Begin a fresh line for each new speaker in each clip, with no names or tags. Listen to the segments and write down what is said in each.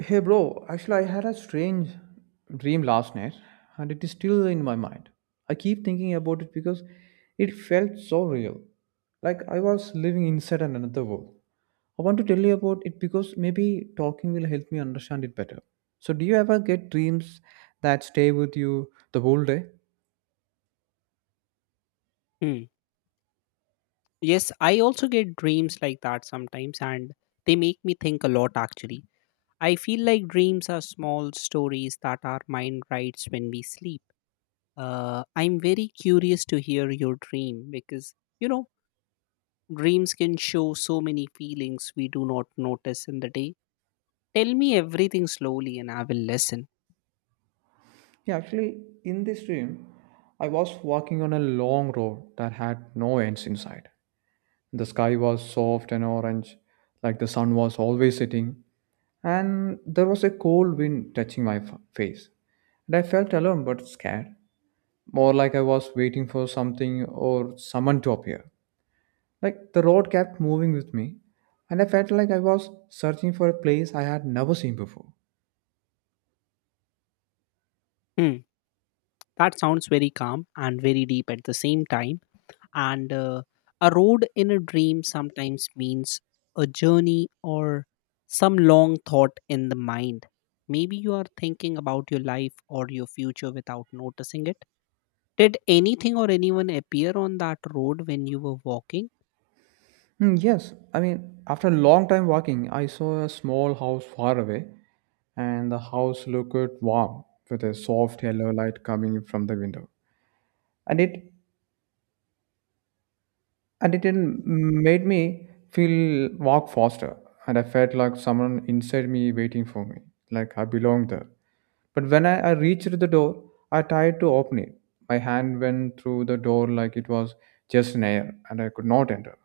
Hey bro, actually, I had a strange dream last night and it is still in my mind. I keep thinking about it because it felt so real. Like I was living inside another world. I want to tell you about it because maybe talking will help me understand it better. So, do you ever get dreams that stay with you the whole day?
Hmm. Yes, I also get dreams like that sometimes, and they make me think a lot actually. I feel like dreams are small stories that our mind writes when we sleep. I'm very curious to hear your dream because, you know, dreams can show so many feelings we do not notice in the day. Tell me everything slowly and I will listen.
Yeah, actually, in this dream, I was walking on a long road that had no ends inside. The sky was soft and orange, like the sun was always setting, and there was a cold wind touching my face. And I felt alone but scared, more like I was waiting for something or someone to appear. Like the road kept moving with me, and I felt like I was searching for a place I had never seen before.
Hmm. That sounds very calm and very deep at the same time. And A road in a dream sometimes means a journey or some long thought in the mind. Maybe you are thinking about your life or your future without noticing it. Did anything or anyone appear on that road when you were walking?
Hmm, yes, I mean, after a long time walking, I saw a small house far away, and the house looked warm with a soft yellow light coming from the window. and it and it didn't made me feel walk faster, and I felt like someone inside me waiting for me, like I belonged there. But when I reached the door, I tried to open it. My hand went through the door like it was just an air, and I could not enter.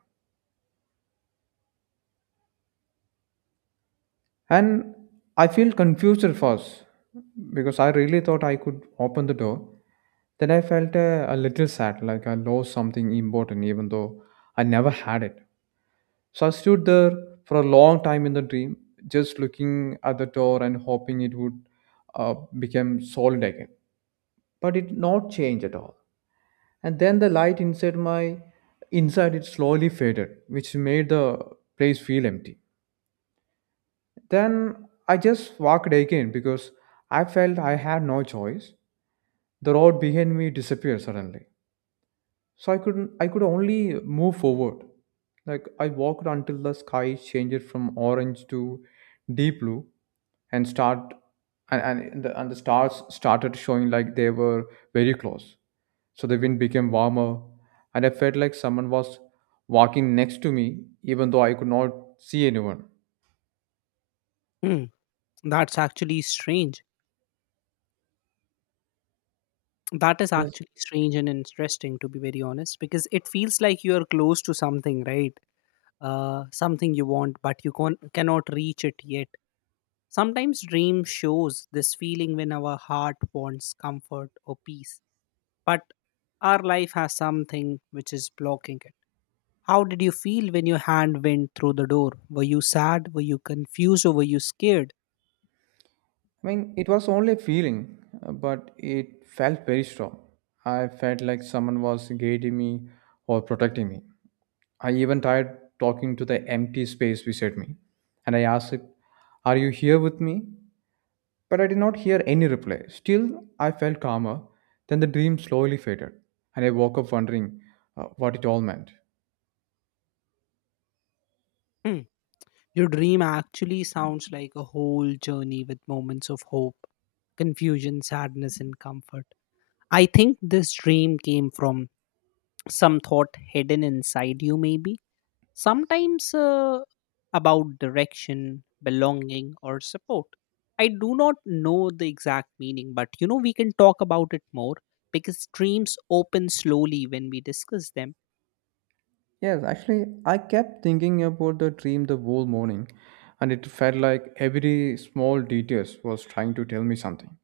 And I feel confused at first because I really thought I could open the door. Then I felt a little sad, like I lost something important, even though I never had it. So I stood there for a long time in the dream, just looking at the door and hoping it would uh, become solid again. But it did not change at all. And then the light inside it slowly faded, which made the place feel empty. Then I just walked again because I felt I had no choice. The road behind me disappeared suddenly. So I couldn't I could only move forward. Like I walked until the sky changed from orange to deep blue, and start and the stars started showing like they were very close. So the wind became warmer and I felt like someone was walking next to me even though I could not see anyone.
Hmm, that's actually strange that is
Yes.
actually strange and interesting to be very honest, because it feels like you are close to something, right? Something you want but you cannot reach it yet. Sometimes dream shows this feeling when our heart wants comfort or peace, but our life has something which is blocking it. How did you feel when your hand went through the door? Were you sad? Were you confused or were you scared?
I mean, it was only a feeling, but it felt very strong. I felt like someone was guiding me or protecting me. I even tried talking to the empty space beside me, and I asked, "Are you here with me?" But I did not hear any reply. Still, I felt calmer. Then the dream slowly faded, and I woke up wondering what it all meant.
Hmm. Your dream actually sounds like a whole journey with moments of hope, confusion, sadness, and comfort. I think this dream came from some thought hidden inside you, maybe. Sometimes about direction, belonging, or support. I do not know the exact meaning, but you know, we can talk about it more because dreams open slowly when we discuss them.
Yes, actually, I kept thinking about the dream the whole morning, and it felt like every small detail was trying to tell me something.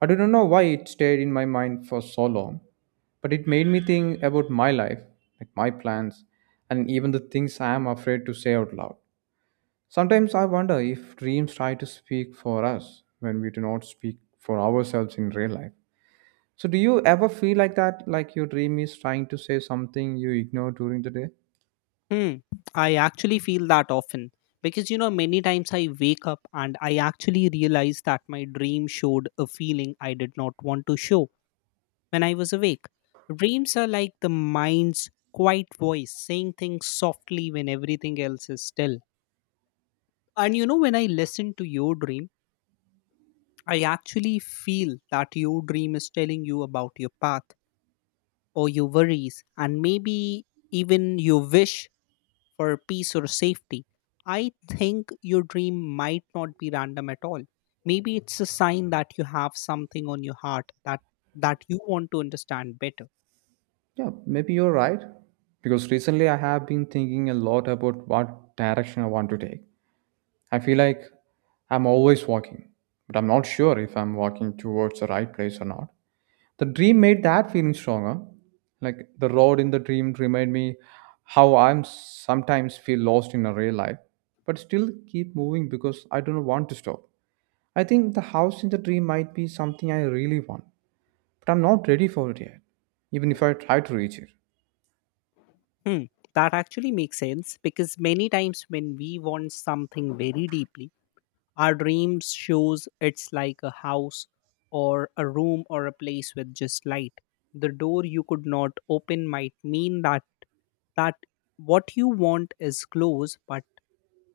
I don't know why it stayed in my mind for so long, but it made me think about my life, like my plans, and even the things I am afraid to say out loud. Sometimes I wonder if dreams try to speak for us when we do not speak for ourselves in real life. So, do you ever feel like that, like your dream is trying to say something you ignore during the day?
Hmm. I actually feel that often because you know, many times I wake up and I actually realize that my dream showed a feeling I did not want to show when I was awake. Dreams are like the mind's quiet voice saying things softly when everything else is still. And you know, when I listen to your dream, I actually feel that your dream is telling you about your path or your worries and maybe even your wish for peace or safety. I think your dream might not be random at all. Maybe it's a sign that you have something on your heart that you want to understand better.
Yeah, maybe you're right. Because recently I have been thinking a lot about what direction I want to take. I feel like I'm always walking, but I'm not sure if I'm walking towards the right place or not. The dream made that feeling stronger. Like the road in the dream reminded me how I'm sometimes feel lost in a real life, but still keep moving because I don't want to stop. I think the house in the dream might be something I really want, but I'm not ready for it yet, even if I try to reach it.
Hmm, that actually makes sense because many times when we want something very deeply, our dreams shows it's like a house or a room or a place with just light. The door you could not open might mean that what you want is close, but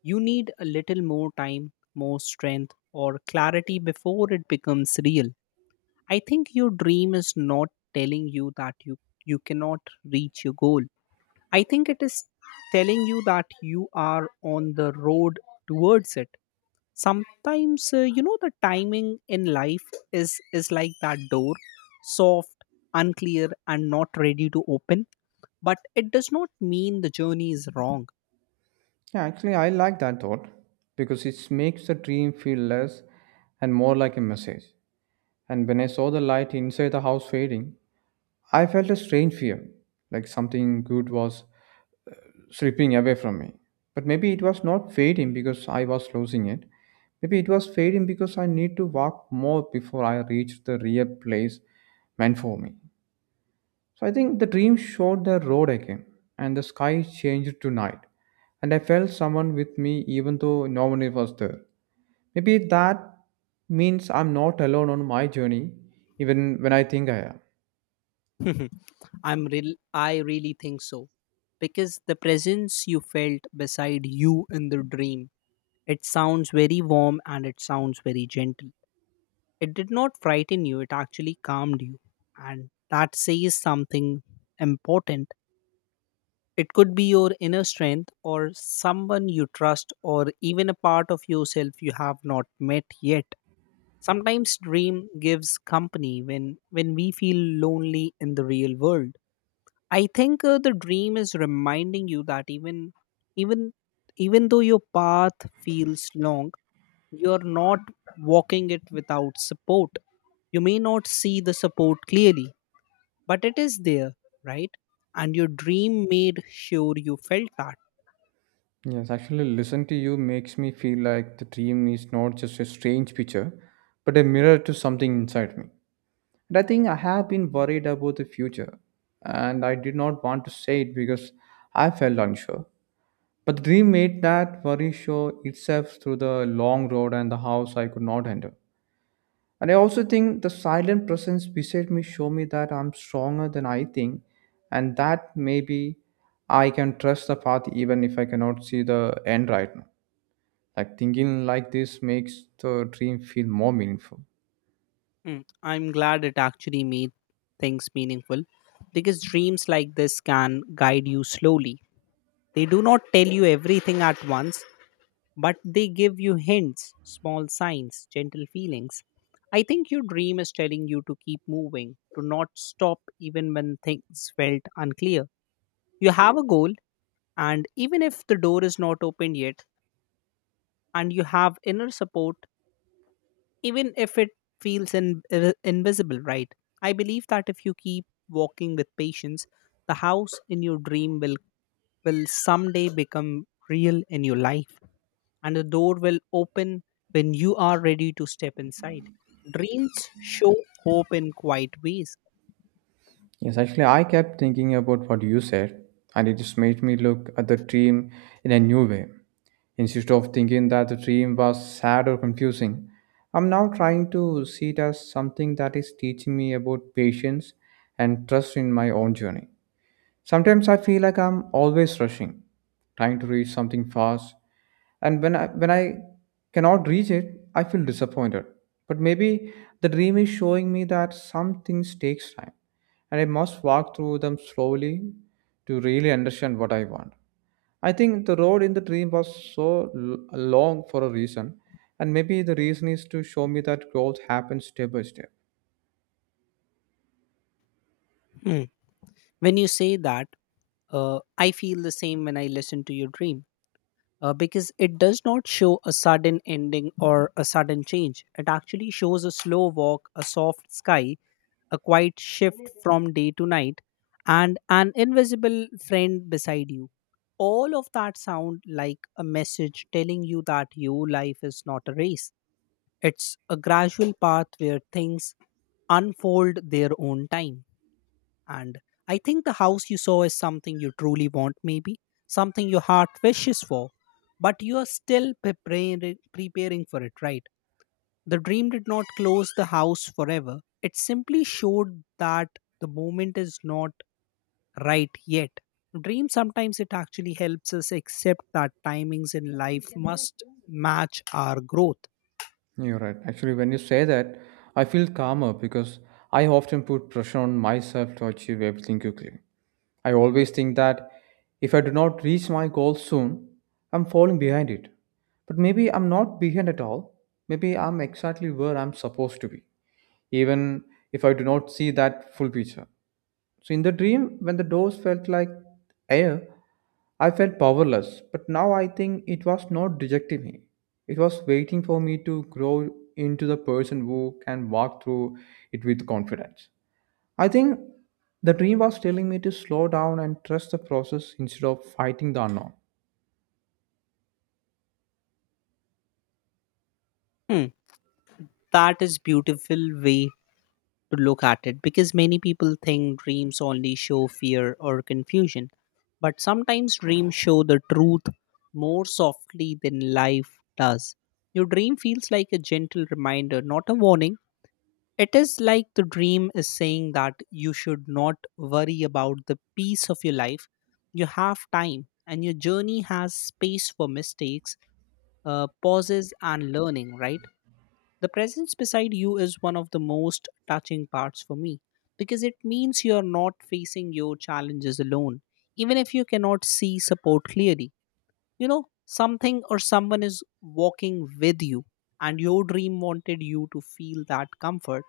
you need a little more time, more strength, or clarity before it becomes real. I think your dream is not telling you that you cannot reach your goal. I think it is telling you that you are on the road towards it. Sometimes, you know, the timing in life is like that door, soft, unclear, and not ready to open. But it does not mean the journey is wrong.
Yeah, actually, I like that thought because it makes the dream feel less and more like a message. And when I saw the light inside the house fading, I felt a strange fear, like something good was slipping away from me. But maybe it was not fading because I was losing it. Maybe it was fading because I need to walk more before I reach the real place meant for me. So I think the dream showed the road again, and the sky changed to night. And I felt someone with me, even though no one was there. Maybe that means I'm not alone on my journey, even when I think I am.
I really think so, because the presence you felt beside you in the dream. It sounds very warm and it sounds very gentle. It did not frighten you, it actually calmed you. And that says something important. It could be your inner strength or someone you trust or even a part of yourself you have not met yet. Sometimes dream gives company when we feel lonely in the real world. I think the dream is reminding you that even even though your path feels long, you're not walking it without support. You may not see the support clearly, but it is there, right? And your dream made sure you felt that.
Yes, actually, listen to you makes me feel like the dream is not just a strange picture, but a mirror to something inside me. And I think I have been worried about the future, and I did not want to say it because I felt unsure. But the dream made that worry show itself through the long road and the house I could not enter. And I also think the silent presence beside me show me that I'm stronger than I think, and that maybe I can trust the path even if I cannot see the end right now. Like thinking like this makes the dream feel more meaningful.
Hmm, I'm glad it actually made things meaningful because dreams like this can guide you slowly. They do not tell you everything at once, but they give you hints, small signs, gentle feelings. I think your dream is telling you to keep moving, to not stop even when things felt unclear. You have a goal, and even if the door is not opened yet, and you have inner support, even if it feels invisible, right? I believe that if you keep walking with patience, the house in your dream will someday become real in your life, and the door will open when you are ready to step inside. Dreams show hope in quiet ways.
Yes, actually, I kept thinking about what you said, and it just made me look at the dream in a new way, instead of thinking that the dream was sad or confusing. I'm now trying to see it as something that is teaching me about patience and trust in my own journey. Sometimes I feel like I'm always rushing, trying to reach something fast, and when I cannot reach it, I feel disappointed. But maybe the dream is showing me that some things takes time, and I must walk through them slowly to really understand what I want. I think the road in the dream was so long for a reason, and maybe the reason is to show me that growth happens step by step.
Hmm. When you say that, I feel the same when I listen to your dream, because it does not show a sudden ending or a sudden change. It actually shows a slow walk, a soft sky, a quiet shift from day to night, and an invisible friend beside you. All of that sound like a message telling you that your life is not a race. It's a gradual path where things unfold their own time. And I think the house you saw is something you truly want, maybe something your heart wishes for, but you are still preparing for it, right? The dream did not close the house forever. It simply showed that the moment is not right yet. Dream sometimes it actually helps us accept that timings in life must match our growth.
You're right. Actually, when you say that, I feel calmer because I often put pressure on myself to achieve everything quickly. I always think that if I do not reach my goal soon, I'm falling behind it. But maybe I'm not behind at all. Maybe I'm exactly where I'm supposed to be, even if I do not see that full picture. So, in the dream, when the doors felt like air, I felt powerless. But now I think it was not rejecting me, it was waiting for me to grow into the person who can walk through it with confidence. I think the dream was telling me to slow down and trust the process instead of fighting the unknown.
Hmm, that is beautiful way to look at it because many people think dreams only show fear or confusion. But sometimes dreams show the truth more softly than life does. Your dream feels like a gentle reminder, not a warning. It is like the dream is saying that you should not worry about the peace of your life. You have time, and your journey has space for mistakes, pauses and learning, right? The presence beside you is one of the most touching parts for me because it means you're not facing your challenges alone, even if you cannot see support clearly. You know, something or someone is walking with you, and your dream wanted you to feel that comfort.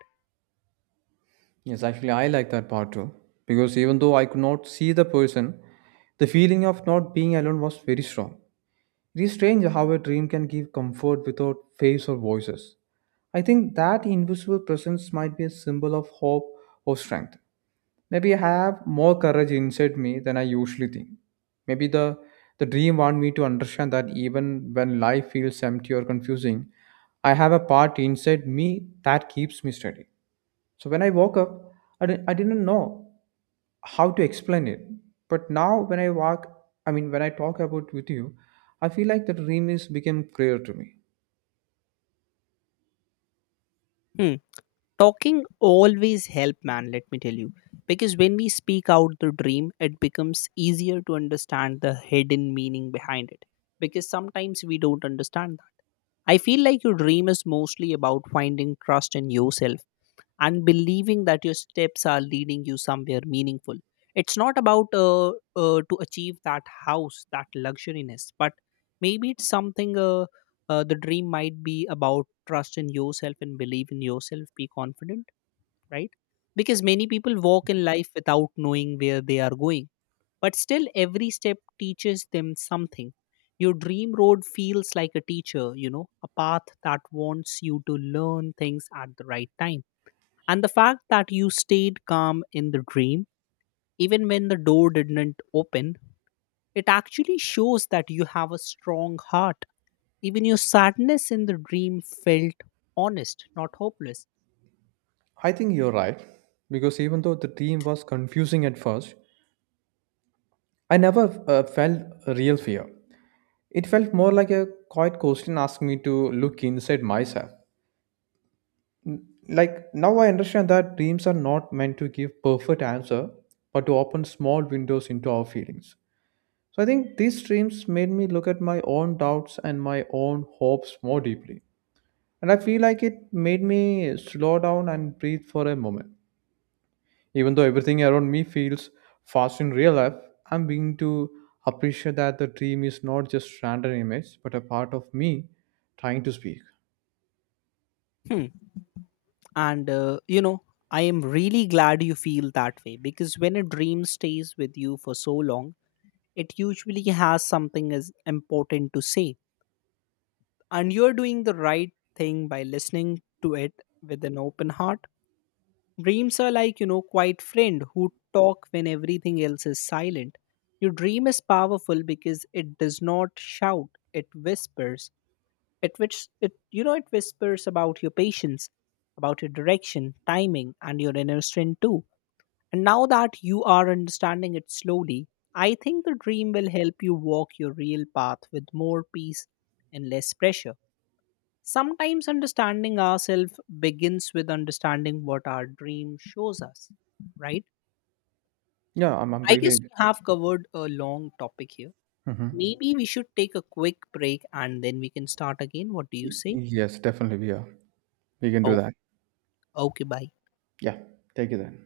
Yes, actually, I like that part too. Because even though I could not see the person, the feeling of not being alone was very strong. It is strange how a dream can give comfort without face or voices. I think that invisible presence might be a symbol of hope or strength. Maybe I have more courage inside me than I usually think. Maybe the dream want me to understand that even when life feels empty or confusing, I have a part inside me that keeps me steady. So when I woke up, I didn't know how to explain it. But now when I walk, I mean, when I talk about with you, I feel like the dream is became clear to me.
Hmm. Talking always help man, let me tell you, because when we speak out the dream it becomes easier to understand the hidden meaning behind it, because sometimes we don't understand that. I feel like your dream is mostly about finding trust in yourself and believing that your steps are leading you somewhere meaningful. It's not about to achieve that house that luxuriness, but maybe it's something the dream might be about trust in yourself and believe in yourself, be confident, right? Because many people walk in life without knowing where they are going, but still every step teaches them something. Your dream road feels like a teacher, you know, a path that wants you to learn things at the right time. And the fact that you stayed calm in the dream, even when the door didn't open, it actually shows that you have a strong heart. Even your sadness in the dream felt honest, not hopeless.
I think you're right because even though the dream was confusing at first, I never felt a real fear. It felt more like a quiet question asking me to look inside myself. Like now I understand that dreams are not meant to give perfect answer, but to open small windows into our feelings. So I think these streams made me look at my own doubts and my own hopes more deeply. And I feel like it made me slow down and breathe for a moment. Even though everything around me feels fast in real life, I'm beginning to appreciate that the dream is not just random image, but a part of me trying to speak.
Hmm. and You know, I am really glad you feel that way, because when a dream stays with you for so long it usually has something as important to say, and you're doing the right thing by listening to it with an open heart. Dreams are like, you know, quiet friend who talk when everything else is silent. Your dream is powerful because it does not shout, it whispers. It which it You know, it whispers about your patience, about your direction, timing, and your inner strength too. And now that you are understanding it slowly, I think the dream will help you walk your real path with more peace and less pressure. Sometimes understanding ourselves begins with understanding what our dream shows us, right?
Yeah, I'm
I
really.
guess we have covered a long topic here.
Mhm.
Maybe we should take a quick break and then we can start again. What do you
Y-
say?
Yes, definitely. Yeah, we can do
Oh,
that.
okay, bye.
Yeah, take it then.